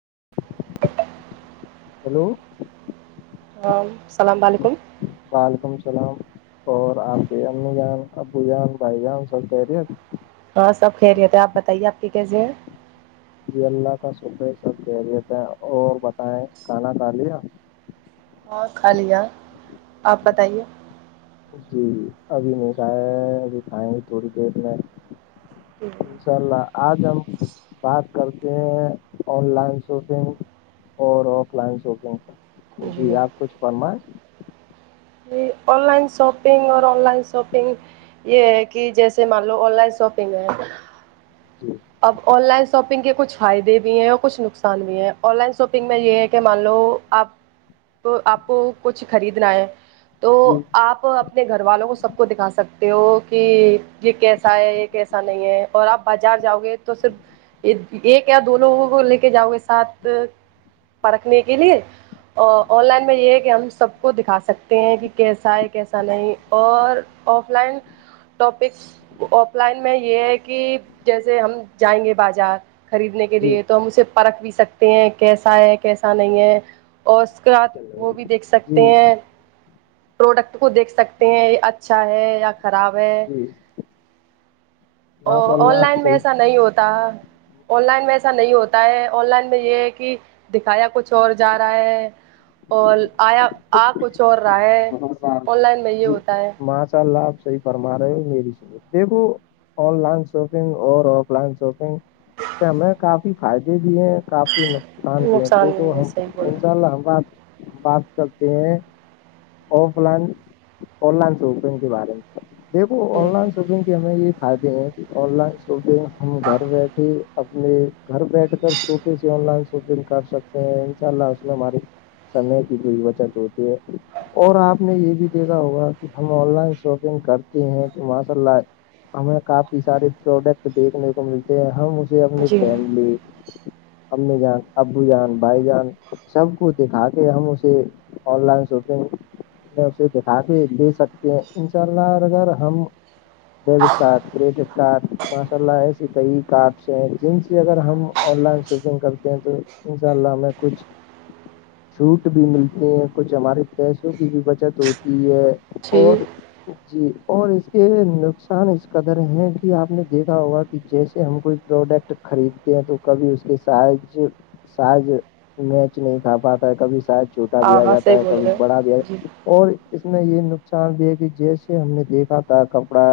[inaudible] hello السلام علیکم وعلیکم السلام اور آپے امی جان ابو جان بھائی جان سب کہہ رہی ہے ہاں سب کہ رہے تھ آ بتائیے آ کی کیسے ہے جی اللہ کا شکر سب کہہریت ہے اور بتائائےیں کھانا ک لیا ہاں خالیا آپ بتائیے جی ابھی نہیں کھایا ہے ابھی کھائائےیں گے تھوڑی دیر میں پھر انشاء اللہ آج ہم بات کرتے ہیں آن لائن شاپنگ اور آف لائن شاپنگ جی آپ کچھ فرمائیں آن لائن شاپنگ اور آن لائن شاپنگ یہ ہے کہ جیسے مان لو آن لائن شاپنگ ہے جی اب آن لائن شاپنگ کے کچھ فائدے بھی ہیں اور کچھ نقصان بھی ہیں آن لائن شاپنگ میں یہ ہے کہ مان لو آپ کو آپ کو کچھ خریدنا ہے تو جی آپ اپنے گھر والوں کو سب کو دکھا سکتے ہو کہ یہ کیسا ہے یہ کیسا نہیں ہے اور آپ بازار جاؤ گے تو صرف ایک یا دو لوگوں کو لے کے جاؤ گے ساتھ پرکھنے کے لیے آن لائن میں یہ ہے کہ ہم سب کو دکھا سکتے ہیں کہ کیسا ہے کیسا نہیں اور offline topics offline میں یہ ہے کہ جیسے ہم جائیں گے بازار خریدنے کے جی لیے تو ہم اسے پرکھ بھی سکتے ہیں کیسا ہے کیسا نہیں ہے اور اس کے بعد وہ بھی دیکھ سک جی سکتے ہیں پروڈکٹ کو دیکھ سکتے ہیں اچھا ہے یا خراب ہے جی ماشاء اور آن اللہ آپ لائن میں صحیح ایسا نہیں ہوتا آن لائن میں ایسا نہیں ہوتا ہے آن لائن میں یہ ہے کہ دکھایا کچھ اور جا رہا ہے اور آیا آ کچھ اور رہا ہے آن لائن میں یہ جی ہوتا ہے ماشاء اللہ آپ صحیح فرما رہے ہو میری دیکھو آن لائن شاپنگ اور آف لائن شاپنگ ہمیں کافی فائدے بھی ہیں کافی نقصان بھی ہے دیکھو بھی ہے ہم صحیح انشاء بولا اللہ ہم بات بات کرتے ہیں offline online shopping کے بارے میں دیکھو آن لائن شاپنگ ہمیں یہ فائدے ہیں کہ آن لائن شاپنگ ہم گھر بیٹھے اپنے گھر بیٹھ کر شاپنگ سے آن لائن شاپنگ کر سکتے ہیں انشاء اللہ اس میں ہماری سمے کی بھی بچت ہوتی ہے اور آپ نے یہ بھی دیکھا ہوگا کہ ہم آن لائن شاپنگ کرتے ہیں تو ماشاء اللہ ہمیں کافی سارے پروڈکٹ دیکھنے کو ملتے ہیں ہم اسے اپنی جی فیملی امی جان ابو جان بھائی جان سب کو دکھا کے ہم اسے آن لائن اسے دکھا کے لے سکتے ہیں ان شاء اللہ اگر ہم ڈیبٹ کارڈ کریڈٹ کارڈ ماشاء اللہ ایسے کئی کارڈس ہیں جن سے اگر ہم آن لائن شاپنگ کرتے ہیں تو ان شاء اللہ ہمیں کچھ چھوٹ بھی ملتی ہیں کچھ ہمارے پیسوں کی بھی بچت ہوتی ہے جی اور جی اور اس کے نقصان اس قدر ہیں کہ آپ نے دیکھا ہوگا کہ جیسے ہم کوئی پروڈکٹ خریدتے ہیں تو کبھی اس کے سائز شاید میچ نہیں کھا پاتا ہے کبھی شاید چھوٹا بھی ہاں آ ہاں صحیح جاتا ہے بول کبھی رہے بڑا بھی ہو جی اور اس میں یہ نقصان بھی ہے کہ جیسے ہم نے دیکھا تھا کپڑا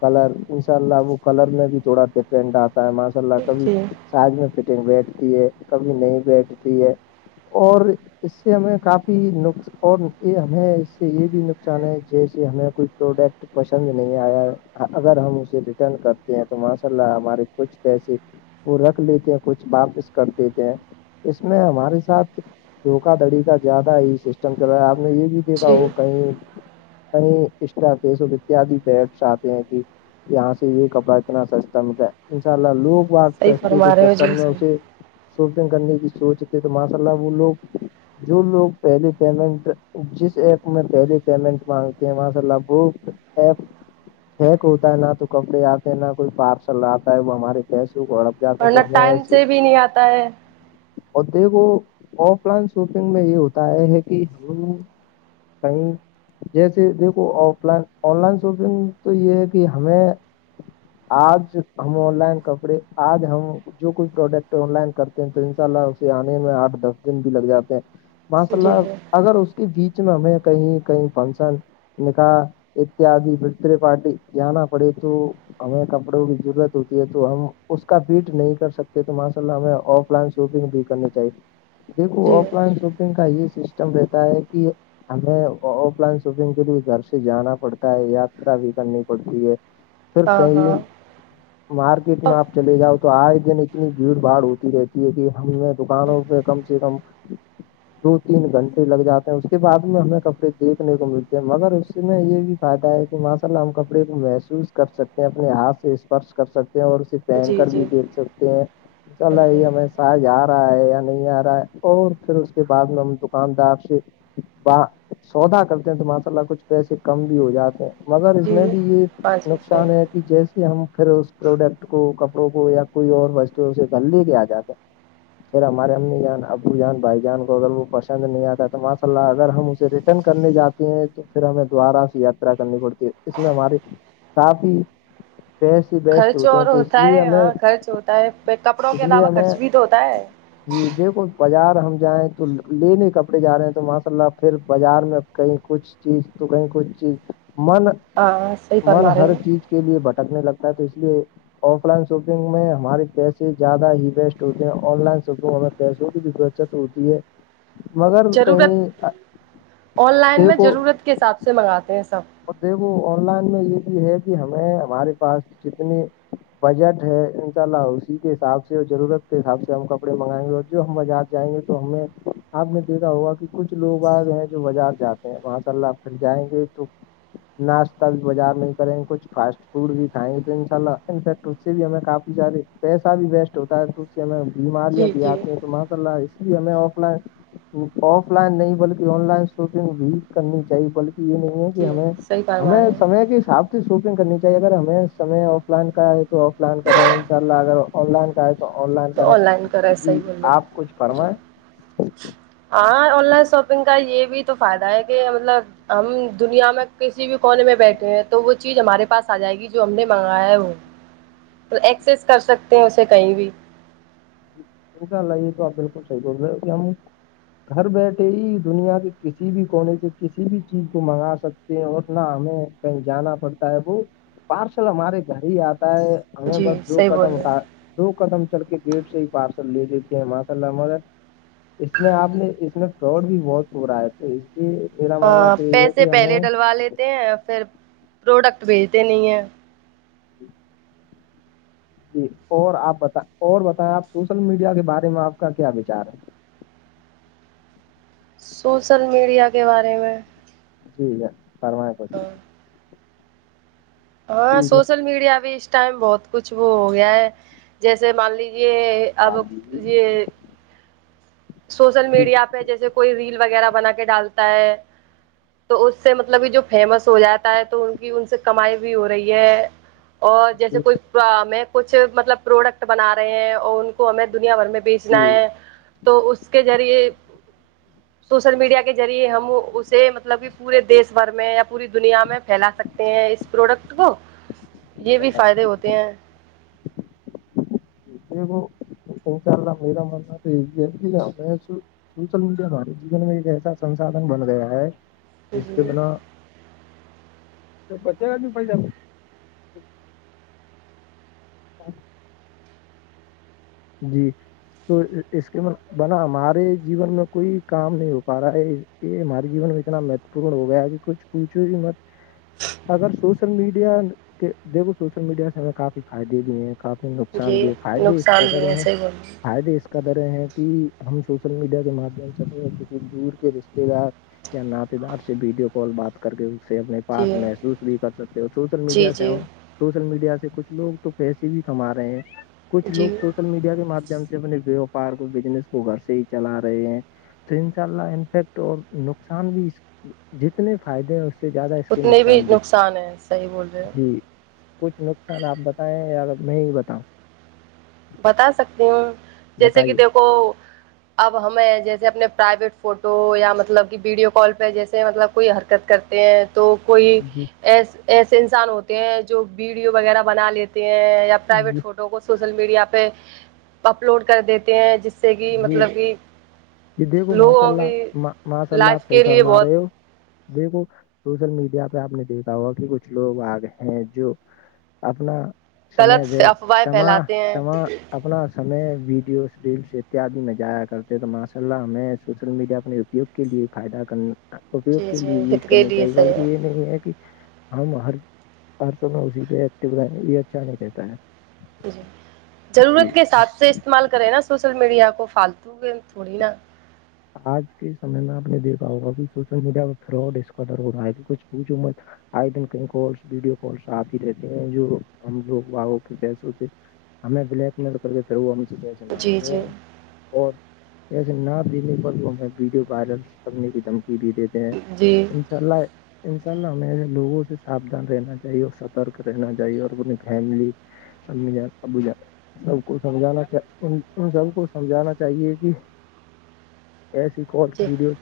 کلر انشاء اللہ وہ کلر میں بھی تھوڑا ڈفرینٹ آتا ہے ماشاء اللہ کبھی جی سائز میں فیٹنگ بیٹھتی ہے کبھی نہیں بیٹھتی ہے اور اس سے ہمیں کافی بھی نقص اور یہ ہمیں اس سے یہ بھی نقصان ہے جیسے ہمیں کوئی پروڈکٹ پسند نہیں آیا اگر ہم اسے ریٹرن کرتے ہیں تو ماشاء اللہ ہمارے کچھ پیسے وہ رکھ لیتے ہیں کچھ واپس کر دیتے ہیں اس میں ہمارے ساتھ دھوکا دھڑی کا زیادہ ہی سسٹم چل رہا ہے آپ نے یہ بھی دیکھا جی ہو کہیں کہیں اسٹا کے سو اتیاد بیٹس آتے ہیں کہ یہاں سے یہ کپڑا اتنا سستا ملا ان شاء اللہ لوگ بات صحیح سستی کے فرما رہے ہو چکر جی میں صحیح اسے شاپنگ کرنے کی سوچ تھے تو ماشاء اللہ وہ لوگ جو لوگ پہلے پیمنٹ جس ایپ میں پہلی پیمنٹ مانگتے ہیں ماشاء اللہ بہت ایپ ہیک ہوتا ہے نہ تو کپڑے آتے ہیں نہ کوئی پارسل آتا ہے وہ ہمارے پیسو کو ہڑپ جاتے ہیں ورنہ تو ہمیں ٹائم ایسے سے بھی نہیں آتا ہے اور دیکھو آف لائن شاپنگ میں یہ ہوتا ہے کہ ہم کہیں جیسے دیکھو offline online shopping تو یہ ہے کہ ہمیں آج ہم آن لائن کپڑے آج ہم جو کوئی پروڈکٹ آن لائن کرتے ہیں تو ان شاء اللہ اسے آنے میں آٹھ دس دن بھی لگ جاتا جی ماشاء جی اللہ اگر اس کے بیچ میں ہمیں کہیں کہیں فنکشن نکاح اتیادی برتھ ڈے پارٹی جانا پڑے تو ہمیں کپڑوں کی ضرورت ہوتی ہے تو ہم اس کا فٹ نہیں کر سکتے تو ماشاء اللہ ہمیں آف لائن شاپنگ بھی کرنی چاہیے دیکھو جی آف لائن شاپنگ کا یہ سسٹم رہتا ہے کہ ہمیں آف لائن شاپنگ کے لیے گھر سے جانا پڑتا ہے یاترا بھی کرنی پڑتی ہے فر ہاں کئی ہاں مارکیٹ میں آپ چلے جاؤ تو آے دن اتنی بھیڑ بھاڑ ہوتی رہتی ہے کہ ہم نے دکانوں پہ کم سے کم دو تین گھنٹے لگ جاتے ہیں اس کے بعد میں ہمیں کپڑے دیکھنے کو ملتے ہیں مگر اس میں یہ بھی فائدہ ہے کہ ماشاء اللہ ہم کپڑے کو محسوس کر سکتے ہیں اپنے ہاتھ سے اسپرش کر سکتے ہیں اور اسی پہن جی کر بھی جی دیکھ سکتے ہیں چل ہاں ہاں یہ ہمیں ساج آ رہا ہے یا نہیں آ رہا ہے اور پھر اس کے بعد میں ہم دکاندار سے سودا کرتے ہیں تو ماشاء اللہ کچھ پیسے کم بھی ہو جاتے ہیں مگر اس جی میں بھی یہ ہاں جی صحیح نقصان ہے کہ جیسے ہم پھر اس پروڈکٹ کو کپڑوں کو یا کوئی اور وستو اسے گھر لے کے آ جاتا پھر ہمار ا می جا ن وجان بھائی جان کو اگر وہ پسند نہیں آتا تو ماشاء اللہ اگر ہم اسے ریٹرن کرنے جاتے ہیں تو پھر ہمیں دوبارہ سے یاترا کرنی پڑتی ہے اس میں ہماراری کافی پیسے ویسٹ خرچ ہوتے ہیں اور تو اس ہوتا لیے ہے ہمیں ہاں خرچ ہوتا ہے پ کپڑوں اس کے لیے علاوہ ہمیں خرچ بھی تو ہوتا ہے جی دیکھو بازار ہم جائیں تو لینے کپڑے جا رہے ہیں تو ماشاء اللہ پھر بازار میں کہیں کچھ چیز تو کہیں کچئی چیز من ہاں صحیح من فرما رہے ہر ہو چیز کا کے لیے بٹکنے لگتا ہے تو اس لیے آف لائن شاپنگ میں ہمارے پیسے زیادہ ہی بیسٹ ہوتے ہیں آن لائن شاپنگ ہمیں پیسوں بھی بچت ہوتی ہے مگر ضرورت کہیں آن لائن میں دیکھو ضرورت کے حساب سے منگاتے ہیں سب اور دیکھو آن لائن میں یہ بھی ہے کہ ہمیں ہمارے پاس جتنی بجٹ ہے انشاء اللہ اسی کے حساب سے اور ضرورت کے حساب سے ہم کپڑے منگائیں گے اور جو ہم بجٹ جائیں گے تو ہمیں آپ نے دیکھا ہوگا کہ کچھ لوگ آ گئے ہیں جو بازار جاتے ہیں وہاں سے اللہ اھر جائیں گے تو ناشتہ بھی بازار میں کریں کچھ فاسٹ فوڈ بھی کھائیں گے تو ان شاء ال تو اس سے بھی ہمیں کافی سارے پیسہ بھی ویسٹ ہوتا ہے تو اس سے ہمیں بیماریاں جی بھی جی آتی ہیں تو ماشا اللہ جی ہمیں آف لائن آف لائن نہیں بلکہ آن لائن شاپنگ بھی کرنی چاہیے بلکہ یہ نہیں ہے جی ہمیں صحیح فرما ہمیں رہے ہیں سمے کے حساب سے شاپنگ کرنی چاہے اگر ہمیں سمے آف لائن کا ہے تو آف لائن کریں ان شاء اللہ اگر آن لائن کا ہے تو تو آن لائن کریں آن لائن کرا ہے صحیح جی بول رہے آپ کچھ ہیں جی فرمائیں ہاں آن لائن شاپنگ کا یہ بھی تو فائدہ ہے کہ مطلب ہم دنیا میں کسی بھی کونے میں بیٹھے ہیں تو وہ چیز ہمارے پاس آ جائے گی جو ہم نے منگایا ہے وہ ایکسس کر سکتے ہیں اسے کہیں بھی انشاہ اللہ یہ تو آپ بالکل صح بول رہے ہو ہم گھر بیٹھے ہی دنیا کے کسی بھی کونے سے کسی بھی چیز کو منگا سکتے اورنا ہمیں کہیں جانا پڑتا ہے وہ پارشل ہمارے گھر ہی آتا ہے ہمیں جی بس دو صحیح بول قدم رہے ہیں دو قدم چل کے گیٹ سے ہی پار لے لیتے ہیں ماشاء اللہ مگر اس میں آپ نے اس میں فراڈ بھی بہت برا ہے تو لیے میرا ماننا ہاں تو یہ ہے پیسے کہ پہلے ہمیں ڈلوا لیتے ہیں پھر پروڈکٹ بھیجتے نہیں ہیں جی جی اور آپ بتا اور بتائیں آپ سوشل میڈیا کے بارے میں آپ کا کیا وچار ہے سوسل میڈیا کے بارے میں جی ج فرمائیں کر ہاں ہاں جی میں- سوشل میڈیا بھی اس ٹائم بہت کچھ وہ ہو گیا ہے جیسے مان لیجے آب یہ سوشل جی میڈیا پہ جیسے کوئی ریل وغیرہ بنا کے ڈالتا ہے تو اس سے مطلب کہ جو فیمس ہو جاتا ہے تو ان کی ان سے کمائی بھی ہو رہی ہے اور جیسے جی کوئی ہمیں کچھ مطلب پروڈکٹ بنا رہے ہیں اور ان کو ہمیں دنیا بھر میں بیج ل جی ہے تو اس کے ذریعے سوشل میڈیا کے ذریعے ہم اسے مطلب کہ پورے دیش بھر میں یا پوری دنیا میں پھیلا سکتے ہیں اس پروڈکٹ کو جی یہ بھی جناب فائدے ہوتے ہیں یہ وہ پہنچا میرا منا تو یہ ج ہم آ سوشل میڈیا ہمارے جیون میں ایک ایسا سساادھن بن گیا ہے جس کے جی بنا تو بچے گا کی پ ہاں جی تو اس کے بنا ہمارے جیون میں کوئی کام نہیں ہو پا رہا ہے یہ ہمارے جیون میں اتنا مہتو پور ہو گیا ہے کہ کچھوچھو گ کہ مت اگر سوشل میڈیا کے دیکھو سوشل میڈیا سے ہمیں کافی فائدے بھی ہیں کافی نقصان جی بھی ہے فائدے اس نقصان بھی قدر ہے ہیں صحیح بول رہے فائدے اس کا در ہیں کہ ہم سوشل میڈیا کے مادھیم سے کسی دور کے رشتے دار یا نعاتے دار سے ویڈیو کال بات کر کر کے اس سے اپنے ہیں جی پاس محسوس بھی کر سکتے ہو سوشل جی میڈیا سے جی ہم سوشل میڈیا سے کچھ لوگ تو پیسے بھی کما رہے ہیں کچھ لوگ جی سل میڈیا کے ماددھیم سے اپنے ووپار کو بزنس کو گھر سے ہی چلا رہے ہیں تو ان شاء اللہ انفیکٹ اور نقصان بھی جتنے فائدے ہیں سے زیادہ اس کے اتنے نقصان بھی ہیں صحیح بول رہے ہو جی کچھ نقصان آپ بتائیں یا میں ہی بتاؤں بتا سکتی ہوں جیسے کہ بتائیے دیکھو اب ہمیں جیسے اپنے پرائیویٹ فوٹو یا مطلب کہ ویڈیو کال پہ جیسے مطلب کوئی حرکت کرتے ہیں تو کوئی جی ایسے انسان ہوتے ہیں جو ویڈیو وغیرہ بنا لیتے ہیں یا پرائیویٹ جی فوٹو کو سوشل میڈیا پہ اپلوڈ کر دیتے ہیں جس سے کہ جی مطلب کہ یہ دیکھو ماشاء لوگوں اللہ کی ماشاء اللہ لائف آپ صحیح کے لیے فرما بہت رہے ہو دیکھو سوشل میڈیا پہ آپ نے دیکھا ہوا کہ کچھ لوگ آگئے ہیں جو اپنا سے غلط و افواہیں سما پھیلاتے ہیں سما اپنا سے ویڈیوز ریلس اتیادی میں جایا کرتے ہیں تو ماشاء اللہ ہمیں سوشل میڈیا اپنے اپیوگ کے لیے فائدہ کر اپیوگ جی کے جی لیے یوز ہت کے کرنی لیے چاہیے صحیح بلکہ ہے یہ نہیں ہے کہ ہم ہر ہر سب اسی پہ ایکٹو رہے یہ اچھا نہیں کہتا ہے جی جی ضرورت کے حساب سے استعمال کرے نا سوشل میڈیا کو فالتو کے تھوڑی نا آج کے سمے نہ آپ نے دیکھا ہوا سوشل میڈیا پہ فراڈ اس کار ہو رہا ہے کچھ پوھ آئے دن کئی کالس ویڈیو کالس آ ہی رہتے ہیں جو ہم لوگ ووں کے پیسوں سے ہمیں بلیک میل کر کے پھر وہ سے کیسے ن جی جی اور کیسے ننے کو ہمیں ویڈیو وائرل کرنے کی دھمکی بھی دیتے ہیں جی ان شاء اللہ انشاء اللہ ہمیشہ لوگوں سے ساوھان رہنا چاہیے اور سترک رہنا چاہیے اور اپنی فیملی امی جان ابو جان سب کو سمجھانا ان سب کو سمجھانا چاہیے کہ ایسی کالس جی ویڈیوز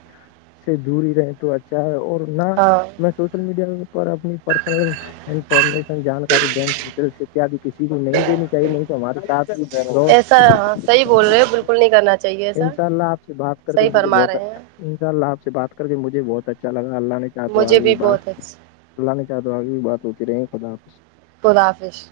سے دور ہی رہے تو اچھا ہے اور نہ ہاں میں سوشل میڈیا پر اپنی پرسنل انفارمیشن جانکاری بینک ڈیٹیل سے کیاب کسی کو نہیں دینی چاہیے نہیں تو ہمارے ساتھ ایسا ہاں صحیح بول رہے تا ہو ہے بالکل نہیں کرنا چاہیے ایسا ان شاء اللہ آپ سے بات کر صحیح مجھے فرما بہت رہے ہیں ان شاء اللہ آپ سے بات کر کے مجھے بہت اچھا لگا اللہ نے چاہ تو مجھے آگئی ہو بھی بہت بات اچھا اللہ نے چاہ تو آگئی ہوئی بات ہوتی رہی خدا خدافش